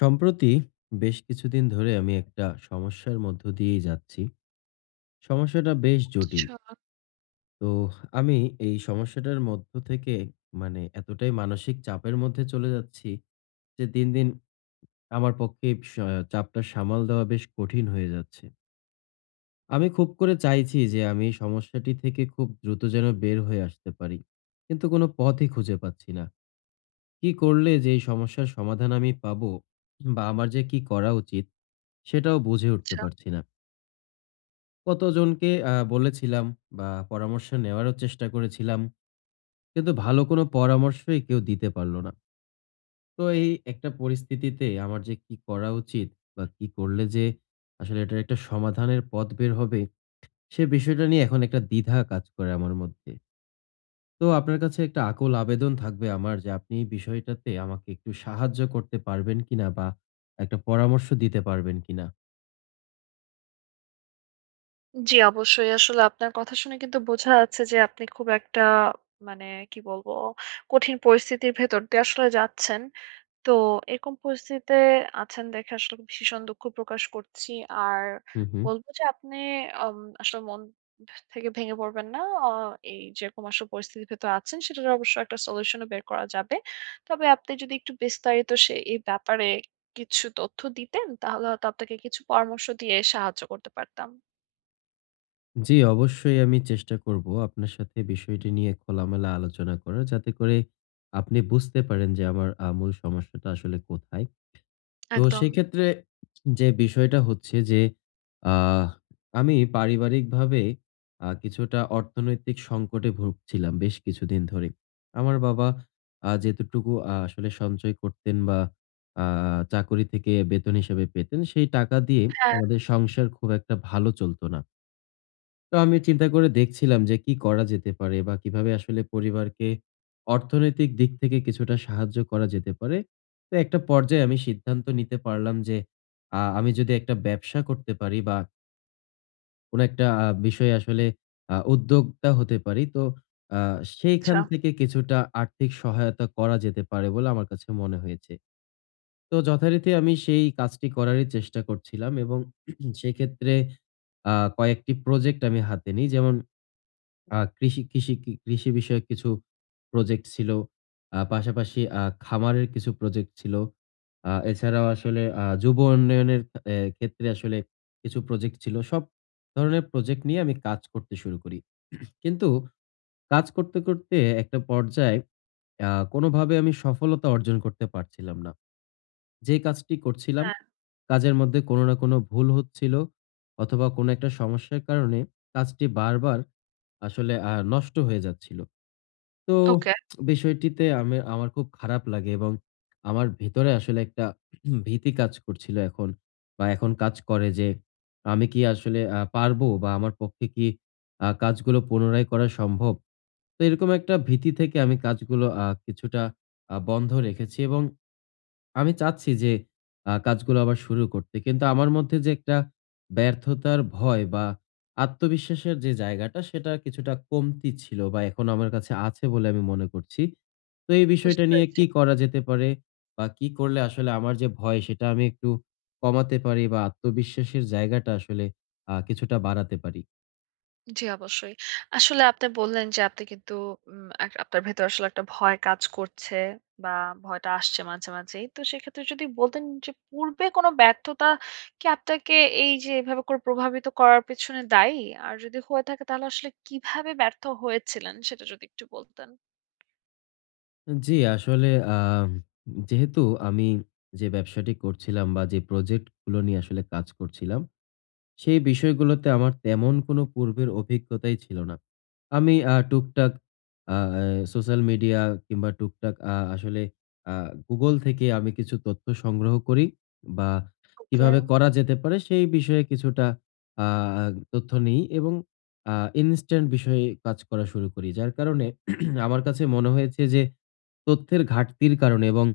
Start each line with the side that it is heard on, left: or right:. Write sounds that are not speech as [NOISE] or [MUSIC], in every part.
left: সম্প্রতি বেশ কিছুদিন ধরে আমি একটা সমস্যার মধ্য দিয়েই যাচ্ছি। সমস্যাটা বেশ জটিল।
right: আচ্ছা,
left: তো আমি এই সমস্যাটার মধ্য থেকে, মানে, এতটাই মানসিক চাপের মধ্যে চলে যাচ্ছি যে দিন, দিন আমার পক্ষে স চাপটা সামাল দেওয়া বেশ কঠিন হয়ে যাচ্ছে। আমি খুব করে চাইছি যে আমি এই সমস্যাটি থেকে খুব দ্রুত যেন বের হয়ে আসতে পারি, কিন্তু কোনো পথই খুঁজে পাচ্ছি না। কি করলে যে এই সমস্যার সমাধান আমি পাবো বা আমার যে কি করা উচিত, সেটাও বুঝে উঠতে
right: আচ্ছা।
left: পারছি না। কতজনকে বলেছিলাম বা পরামর্শ নেওয়ারও চেষ্টা করেছিলাম, কিন্তু ভালো কোনো পরামর্শই কেউ দিতে পারল না। তো এই একটা পরিস্থিতিতে আমার যে কি করা উচিত বা কি করলে যে আসলে এটার একটা সমাধানের পথ বের হবে, সে বিষয়টা নিয়ে এখন একটা দ্বিধা কাজ করে আমার মধ্যে। তো আপনার কাছে একটা আকুল আবেদন থাকবে আমার যে, আপনি এই বিষয়টাতে আমাকে একটু সাহায্য করতে পারবেন কিনা বা একটা পরামর্শ দিতে পারবেন কিনা?
right: জি, অবশ্যই। আসলে আপনার কথা শুনে কিন্তু বোঝা যাচ্ছে যে আপনি খুব একটা মানে কি বলবো, কঠিন পরিস্থিতির ভেতর দিয়ে আসলে যাচ্ছেন। তো এরকম পরিস্থিতিতে আছেন দেখে আসলে ভীষণ দুঃখ প্রকাশ করছি। আর
left: হু, হু।
right: বলব যে আপনি আম আসলে মন থেকে ভেঙে পড়বেন না। এই যেরকম আসলে পরিস্থিতির ভেতর আছেন সেটার অবশ্য একটা সলিউশন ও বের করা যাবে। তবে আপনি যদি একটু বিস্তারিত এই ব্যাপারে কিছু তথ্য দিতেন তাহলে হয়তো আপনাকে কিছু পরামর্শ দিয়ে সাহায্য করতে পারতাম।
left: জি, অবশ্যই আমি চেষ্টা করব আপনার সাথে বিষয়টি নিয়ে খোলামেলা আলোচনা করার, যাতে করে আপনি বুঝতে পারেন যে আমার মূল সমস্যাটা আসলে কোথায়। তো
right: একদম।
left: সেক্ষেত্রে যে বিষয়টা হচ্ছে যে, আহ আমি পারিবারিকভাবে কিছুটা অর্থনৈতিক সংকটে ভুগছিলাম বেশ কিছুদিন ধরে। আমার বাবা যেতটুকু আসলে সঞ্চয় করতেন বা আ চাকরি থেকে বেতন হিসেবে পেতেন, সেই টাকা দিয়ে
right: হ্যাঁ।
left: আমাদের সংসার খুব একটা ভালো চলত না। তো আমি চিন্তা করে দেখছিলাম যে কি করা যেতে পারে বা কিভাবে আসলে পরিবারকে অর্থনৈতিক দিক থেকে কিছুটা সাহায্য করা যেতে পারে। তো একটা পর্যায়ে আমি সিদ্ধান্ত নিতে পারলাম যে আমি যদি একটা ব্যবসা করতে পারি বা কোনো একটা বিষয়ে আসলে উদ্যোক্তা হতে পারি, তো আ
right: আচ্ছা।
left: সেইখান থেকে কিছুটা আর্থিক সহায়তা করা যেতে পারে বলে আমার কাছে মনে হয়েছে। তো যথারীতি আমি সেই কাজটি করারই চেষ্টা করছিলাম এবং [CLEARS THROAT] সেক্ষেত্রে আ কয়েকটি প্রজেক্ট আমি হাতে নিই। যেমন, আ কৃষি কৃষি কি কৃষি বিষয়ক কিছু প্রজেক্ট ছিল। পাশাপাশি খামারের কিছু প্রজেক্ট ছিল। এছাড়াও আসলে যুব উন্নয়নের এ ক্ষেত্রে আসলে কিছু প্রজেক্ট ছিল। সব ধরনের প্রজেক্ট নিয়ে আমি কাজ করতে শুরু করি। কিন্তু কাজ করতে, করতে একটা পর্যায়ে কোনভাবে আমি সফলতা অর্জন করতে পারছিলাম না। যে কাজটি করছিলাম,
right: হ্যাঁ।
left: কাজের মধ্যে কোনো না কোনো ভুল হচ্ছিল অথবা কোনো একটা সমস্যার কারণে কাজটি বারবার আসলে নষ্ট হয়ে যাচ্ছিল। তো
right: ওকে
left: বিষয়টিতে আমি আমার খুব খারাপ লাগে এবং আমার ভেতরে আসলে একটা [CLEARS THROAT] ভীতি কাজ করছিল এখন, বা এখন কাজ করে যে, আমি কি আসলে পারবো বা আমার পক্ষে কি কাজগুলো পুনরায় করা সম্ভব? তো এরকম একটা ভীতি থেকে আমি কাজগুলো কিছুটা বন্ধ রেখেছি এবং আমি চাচ্ছি যে কাজগুলো আবার শুরু করতে। কিন্তু আমার মধ্যে যে একটা ব্যর্থতার ভয় বা আত্মবিশ্বাসের যে জায়গাটা, সেটা কিছুটা কমতি ছিল বা এখন আমার কাছে আছে বলে আমি মনে করছি। তো এই
right: বুঝতে
left: বিষয়টা নিয়ে
right: পেরেছি।
left: কি করা যেতে পারে? বা কি করলে আসলে আমার যে ভয়, সেটা আমি একটু কমাতে পারি বা আত্মবিশ্বাসের জায়গাটা আসলে কিছুটা বাড়াতে পারি?
right: জি, অবশ্যই। আসলে আপনি বললেন যে আপনি কিন্তু উম এক আপনার ভেতরে আসলে একটা ভয় কাজ করছে বা ভয়টা আসছে মাঝে, মাঝেই। তো সেক্ষেত্রে যদি বলতেন যে পূর্বে কোনো ব্যর্থতা কি আপনাকে এই যে এভাবে করে প্রভাবিত করার পেছনে দায়ী? আর যদি হয়ে থাকে তাহলে আসলে কিভাবে ব্যর্থ হয়েছিলেন সেটা যদি একটু বলতেন?
left: জি, আসলে আম যেহেতু আমি যে ব্যবসাটি করছিলাম বা যে প্রজেক্ট গুলো নিয়ে আসলে কাজ করছিলাম, সেই বিষয়গুলোতে আমার তেমন কোনো পূর্বের অভিজ্ঞতাই ছিল না। আমি টুকটাক আ সোশ্যাল মিডিয়া কিংবা টুকটাক আসলে আ Google থেকে আমি কিছু তথ্য সংগ্রহ করি বা
right: ওকে।
left: কিভাবে করা যেতে পারে সেই বিষয়ে কিছুটা আ তথ্য নিই এবং আ ইনস্ট্যান্ট বিষয়ে কাজ করা শুরু করি। যার কারণে [CLEARS THROAT] আমার কাছে মনে হয়েছে যে, তথ্যের ঘাটতির কারণে এবং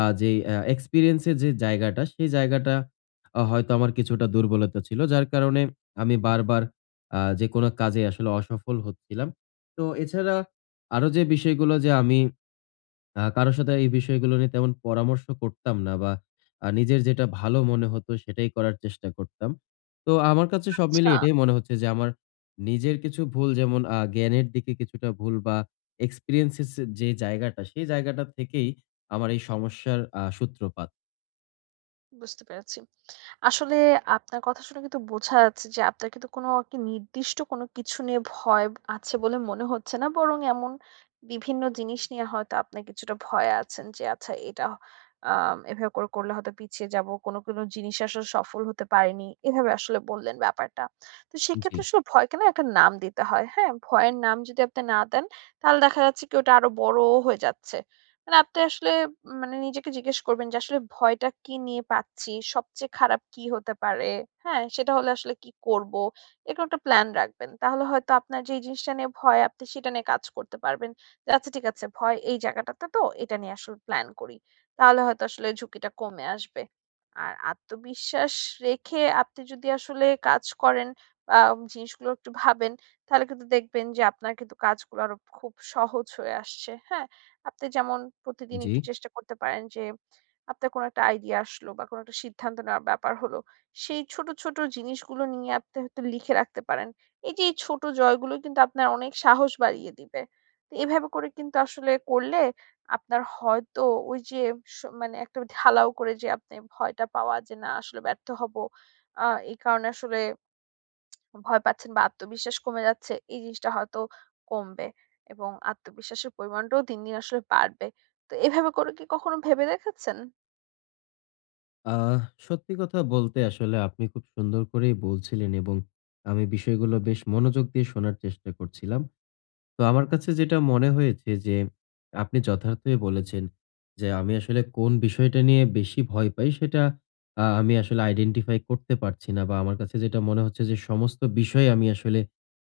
left: যে এক্সপেরিয়েন্স এর যে জায়গাটা, সেই জায়গাটা হয়তো আমার কিছুটা দুর্বলতা ছিল। যার কারণে আমি বারবার যেকোনো কাজে আসলে অসফল হচ্ছিলাম। তো এছাড়া আরো যে বিষয়গুলো, যে আমি কারো সাথে এই বিষয়গুলো নিয়ে তেমন পরামর্শ করতাম না বা নিজের যেটা ভালো মনে হতো সেটাই করার চেষ্টা করতাম। তো আমার কাছে সব
right: আচ্ছা,
left: মিলিয়ে এটাই মনে হচ্ছে যে, আমার নিজের কিছু ভুল, যেমন জ্ঞানের দিকে কিছুটা ভুল বা এক্সপেরিয়েন্সেস যে জায়গাটা, সেই জায়গাটা থেকেই আমার এই সমস্যার সূত্রপাত।
right: বুঝতে পেরেছি। আসলে আপনার কথা শুনে কিন্তু বোঝা যাচ্ছে যে আপনার কিন্তু কোনো আরকি নির্দিষ্ট কোনো কিছু নিয়ে ভয় আছে বলে মনে হচ্ছে না। বরং এমন বিভিন্ন জিনিস নিয়ে হয়তো আপনার কিছুটা ভয়ে আছেন যে আচ্ছা এটা এভাবে করে করলে হয়তো পিছিয়ে যাবো। কোনো, কোনো জিনিসে আসলে সফল হতে পারিনি। এভাবে আসলে বললেন ব্যাপারটা। তো সেক্ষেত্রে
left: জি,
right: আসলে ভয়কে না একটা নাম দিতে হয়। হ্যাঁ? ভয়ের নাম যদি আপনি না দেন তাহলে দেখা যাচ্ছে কি ওটা আরো বড় হয়ে যাচ্ছে। মানে আপনি আসলে মানে নিজেকে জিজ্ঞেস করবেন যে আসলে ভয়টা কি নিয়ে পাচ্ছি? সবচেয়ে খারাপ কি হতে পারে? হ্যাঁ? সেটা হলে আসলে কি করব? এরকম একটা প্ল্যান রাখবেন। তাহলে হয়তো আপনার যেই জিনিসটা নিয়ে ভয় আপনি সেটা নিয়ে কাজ করতে পারবেন। যে আচ্ছা ঠিক আছে ভয় এই জায়গাটাতে তো এটা নিয়ে আসলে প্ল্যান করি। তাহলে হয়তো আসলে ঝুঁকিটা কমে আসবে। আর আত্মবিশ্বাস রেখে আপনি যদি আসলে কাজ করেন বা জিনিসগুলো একটু ভাবেন তাহলে কিন্তু দেখবেন যে আপনার কিন্তু কাজগুলো আরো খুব সহজ হয়ে আসছে। হ্যাঁ? আপনি যেমন প্রতিদিন
left: জি।
right: একটু চেষ্টা করতে পারেন যে আপনার কোনো একটা আইডিয়া আসলো বা কোনো একটা সিদ্ধান্ত নেওয়ার ব্যাপার হলো সেই ছোট ছোট জিনিসগুলো নিয়ে আপনি হয়তো লিখে রাখতে পারেন এই যে এই ছোট জয়গুলো কিন্তু আপনার অনেক সাহস বাড়িয়ে দিবে তো এভাবে করে কিন্তু আসলে করলে আপনার হয়তো ওই যে মানে একটা ঢালাও করে যে আপনি ভয়টা পাওয়া যে না আসলে ব্যর্থ হব এই কারণে আসলে ভয় পাচ্ছেন বা আত্মবিশ্বাস কমে যাচ্ছে, এই জিনিসটা হয়তো কমবে এবং আত্মবিশ্বাসের পরিমাণটাও দিন, দিন আসলে বাড়বে। তো এভাবে করে কি কখনো ভেবে দেখেছেন?
left: আহ সত্যি কথা বলতে আসলে, আপনি খুব সুন্দর করেই বলছিলেন এবং আমি বিষয়গুলো বেশ মনোযোগ দিয়ে শোনার চেষ্টা করছিলাম। তো আমার কাছে যেটা মনে হয়েছে যে, আপনি যথার্থই বলেছেন যে আমি আসলে কোন বিষয়টা নিয়ে বেশি ভয় পাই, সেটা আমি আসলে আইডেন্টিফাই করতে পারছি না, বা আমার কাছে যেটা মনে হচ্ছে যে, সমস্ত বিষয় আমি আসলে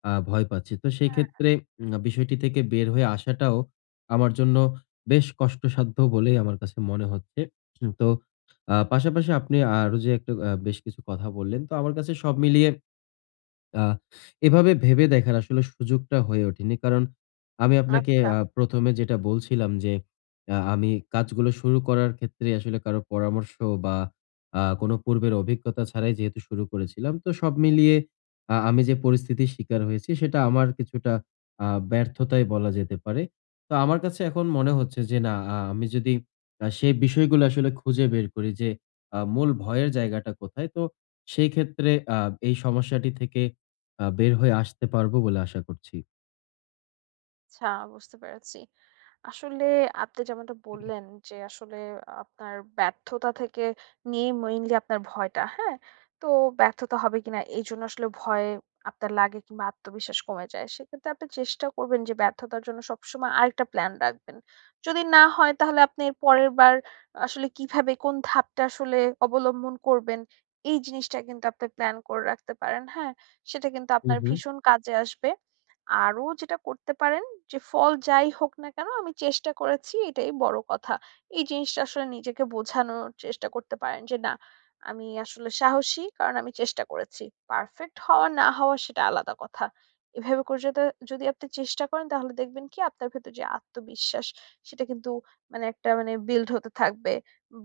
left: ভয় পাচ্ছি। তো সেই ক্ষেত্রে বিষয়টি থেকে বের হয়ে আসাটাও আমার জন্য বেশ কষ্টসাধ্য বলেই আমার কাছে মনে হচ্ছে। তো পাশাপাশি আপনি আরো যে একটা বেশ কিছু কথা বললেন। তো আমার কাছে সব মিলিয়ে আ এভাবে ভেবে দেখার আসলে সুযোগটা হয়ে ওঠেনি। কারণ আমি আপনাকে
right: আচ্ছা।
left: ১ম এ যেটা বলছিলাম যে, আমি কাজগুলো শুরু করার ক্ষেত্রে আসলে কারো পরামর্শ বা কোনো পূর্বের অভিজ্ঞতা ছাড়াই যেহেতু শুরু করেছিলাম। তো সব মিলিয়ে আমি যে পরিস্থিতির শিকার হয়েছি, সেটা আমার কিছুটা ব্যর্থতাই বলা যেতে পারে। তো আমার কাছে এখন মনে হচ্ছে যে না, আমি যদি সেই বিষয়গুলো আসলে খুঁজে বের করি যে মূল ভয়ের জায়গাটা কোথায়, তো সেই ক্ষেত্রে এই সমস্যাটি থেকে বের হয়ে আসতে পারবো বলে আশা করছি।
right: আচ্ছা বুঝতে পেরেছি। আসলে আপনি যেমনটা বললেন যে আসলে আপনার ব্যর্থতা থেকে নিয়ে মেইনলি আপনার ভয়টা, হ্যাঁ? তো ব্যর্থতা হবে কিনা এইজন্য আসলে ভয় আপনার লাগে কিংবা আত্মবিশ্বাস কমে যায়। সেক্ষেত্রে আপনি চেষ্টা করবেন যে ব্যর্থতার জন্য সবসময় আরেকটা প্ল্যান রাখবেন। যদি না হয় তাহলে আপনি এর পরের বার আসলে কিভাবে কোন ধাপটা আসলে অবলম্বন করবেন এই জিনিসটা কিন্তু আপনি প্ল্যান করে রাখতে পারেন, হ্যাঁ? সেটা কিন্তু
left: হু,
right: আপনার
left: হু।
right: ভীষণ কাজে আসবে। আরো যেটা করতে পারেন যে ফল যাই হোক না কেন আমি চেষ্টা করেছি এটাই বড় কথা। এই জিনিসটা আসলে নিজেকে বোঝানোর চেষ্টা করতে পারেন যে না আমি আসলে সাহসী কারণ আমি চেষ্টা করেছি। পারফেক্ট হওয়া না হওয়া সেটা আলাদা কথা। এভাবে করে যাতে যদি আপনি চেষ্টা করেন তাহলে দেখবেন কি আপনার ভেতর যে আত্মবিশ্বাস সেটা কিন্তু মানে বিল্ড হতে থাকবে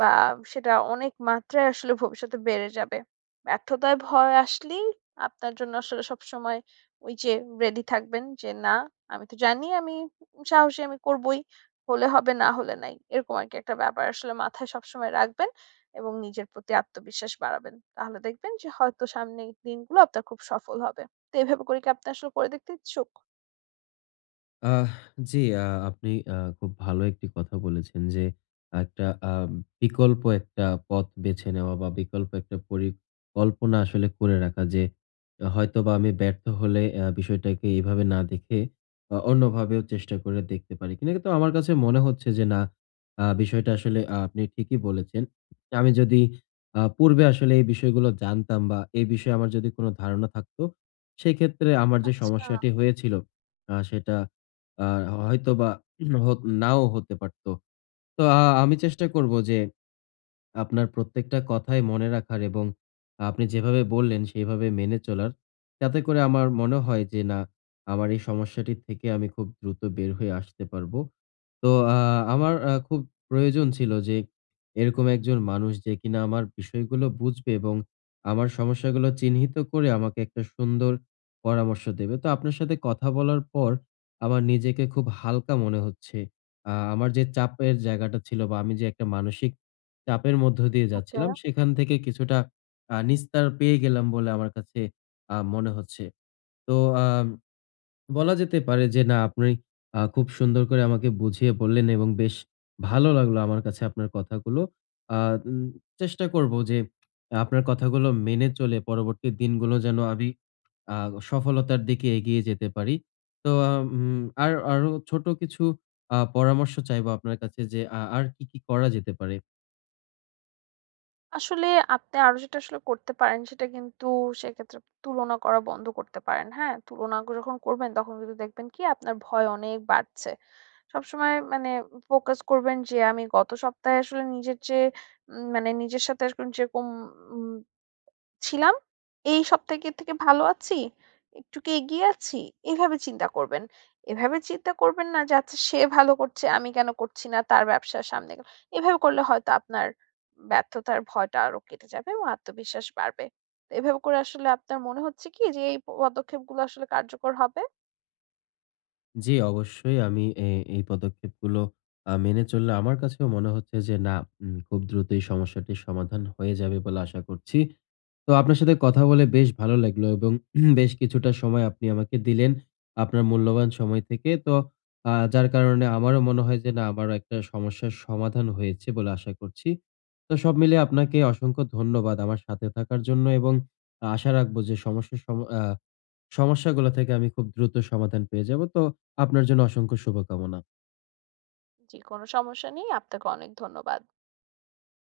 right: বা সেটা অনেক মাত্রায় আসলে ভবিষ্যতে বেড়ে যাবে। ব্যর্থতায় ভয় আসলেই আপনার জন্য আসলে সবসময় ওই যে রেডি থাকবেন যে না আমি তো জানি আমি সাহসী আমি করবই। হলে হবে না হলে নাই। এরকম আরকি একটা ব্যাপার আসলে মাথায় সবসময় রাখবেন এবং নিজের প্রতি আত্মবিশ্বাস বাড়াবেন। তাহলে দেখবেন যে হয়তো সামনের দিনগুলো আপনার খুব সফল হবে। তো এভাবে করে কি আপনি আসলে করে দেখতে ইচ্ছুক?
left: আহ জি, আপনি খুব ভালো একটি কথা বলেছেন যে, একটা আহ, বিকল্প একটা পথ বেছে নেওয়া বা বিকল্প একটা পরিকল্পনা আসলে করে রাখা, যে হয়তো বা আমি ব্যর্থ হলে বিষয়টাকে এইভাবে না দেখে অন্যভাবেও চেষ্টা করে দেখতে পারি কিনা। কিন্তু আমার কাছে মনে হচ্ছে যে না, বিষয়টা আসলে আপনি ঠিকই বলেছেন। আমি যদি পূর্বে আসলে এই বিষয়গুলো জানতাম বা এই বিষয়ে আমার যদি কোনো ধারণা থাকতো, সেক্ষেত্রে আমার যে
right: আচ্ছা,
left: সমস্যাটি হয়েছিল, সেটা আ হয়তোবা হত, নাও হতে পারত। তো আমি চেষ্টা করব যে আপনার প্রত্যেকটা কথাই মনে রাখার এবং আপনি যেভাবে বললেন সেইভাবে মেনে চলার। তাতে করে আমার মনে হয় যে না, আমার এই সমস্যাটি থেকে আমি খুব দ্রুত বের হয়ে আসতে পারবো। তো আমার খুব প্রয়োজন ছিল যে এরকম একজন মানুষ, যে কিনা আমার বিষয়গুলো বুঝবে এবং আমার সমস্যাগুলো চিহ্নিত করে আমাকে একটা সুন্দর পরামর্শ দেবে। তো আপনার সাথে কথা বলার পর আমার নিজেকে খুব হালকা মনে হচ্ছে। আমার যে চাপের জায়গাটা ছিল বা আমি যে একটা মানসিক চাপের মধ্য দিয়ে
right: ওকে।
left: যাচ্ছিলাম, সেখান থেকে কিছুটা নিস্তার পেয়ে গেলাম বলে আমার কাছে মনে হচ্ছে। তো আম বলা যেতে পারে যে না, আপনি খুব সুন্দর করে আমাকে বুঝিয়ে বললেন এবং বেশ ভালো লাগলো আমার কাছে আপনার কথাগুলো। আ উম চেষ্টা করব যে আপনার কথাগুলো মেনে চলে পরবর্তী দিনগুলো যেন আমি আ সফলতার দিকে এগিয়ে যেতে পারি। তো আ উম আর আরো ছোট কিছু পরামর্শ চাইবো আপনার কাছে যে, আর কি, কি করা যেতে পারে?
right: আসলে আপনি আরো যেটা আসলে করতে পারেন সেটা কিন্তু সেক্ষেত্রে তুলনা করা বন্ধ করতে পারেন। হ্যাঁ? তুলনা যখন করবেন তখন কিন্তু দেখবেন কি আপনার ভয় অনেক বাড়ছে। সবসময় মানে ফোকাস করবেন যে আমি গত সপ্তাহে আসলে নিজের যে মানে নিজের সাথে এরকম যেরকম উম ছিলাম। এই সপ্তাহের থেকে ভালো আছি, একটু কি এগিয়ে আছি? এভাবে চিন্তা করবেন। এভাবে চিন্তা করবেন না যে আচ্ছা সে ভালো করছে, আমি কেন করছি না? তার ব্যবসা সামনে গেল। এভাবে করলে হয়তো আপনার ব্যর্থতার ভয়টা আরো কেটে যাবে এবং আত্মবিশ্বাস বাড়বে। তো এভাবে করে আসলে আপনার মনে হচ্ছে কি যে এই পদক্ষেপগুলো আসলে কার্যকর হবে?
left: জি, অবশ্যই আমি এই পদক্ষেপগুলো মেনে চললে আমার কাছেও মনে হচ্ছে যে না, খুব দ্রুত এই সমস্যাটির সমাধান হয়ে যাবে বলে আশা করছি। তো আপনার সাথে কথা বলে বেশ ভালো লাগলো এবং [CLEARS THROAT] বেশ কিছুটা সময় আপনি আমাকে দিলেন, আপনার মূল্যবান সময় থেকে। তো যার কারণে আমারও মনে হয় যে না, আমারও একটা সমস্যার সমাধান হয়েছে বলে আশা করছি। তো সব মিলিয়ে আপনাকে অসংখ্য ধন্যবাদ আমার সাথে থাকার জন্য এবং আশা রাখবো যে সমস্যার সম আ সমস্যাগুলো থেকে আমি খুব দ্রুত সমাধান পেয়ে যাব। তো আপনার জন্য অসংখ্য শুভকামনা।
right: জি, কোনো সমস্যা নেই। আপনাকে অনেক ধন্যবাদ।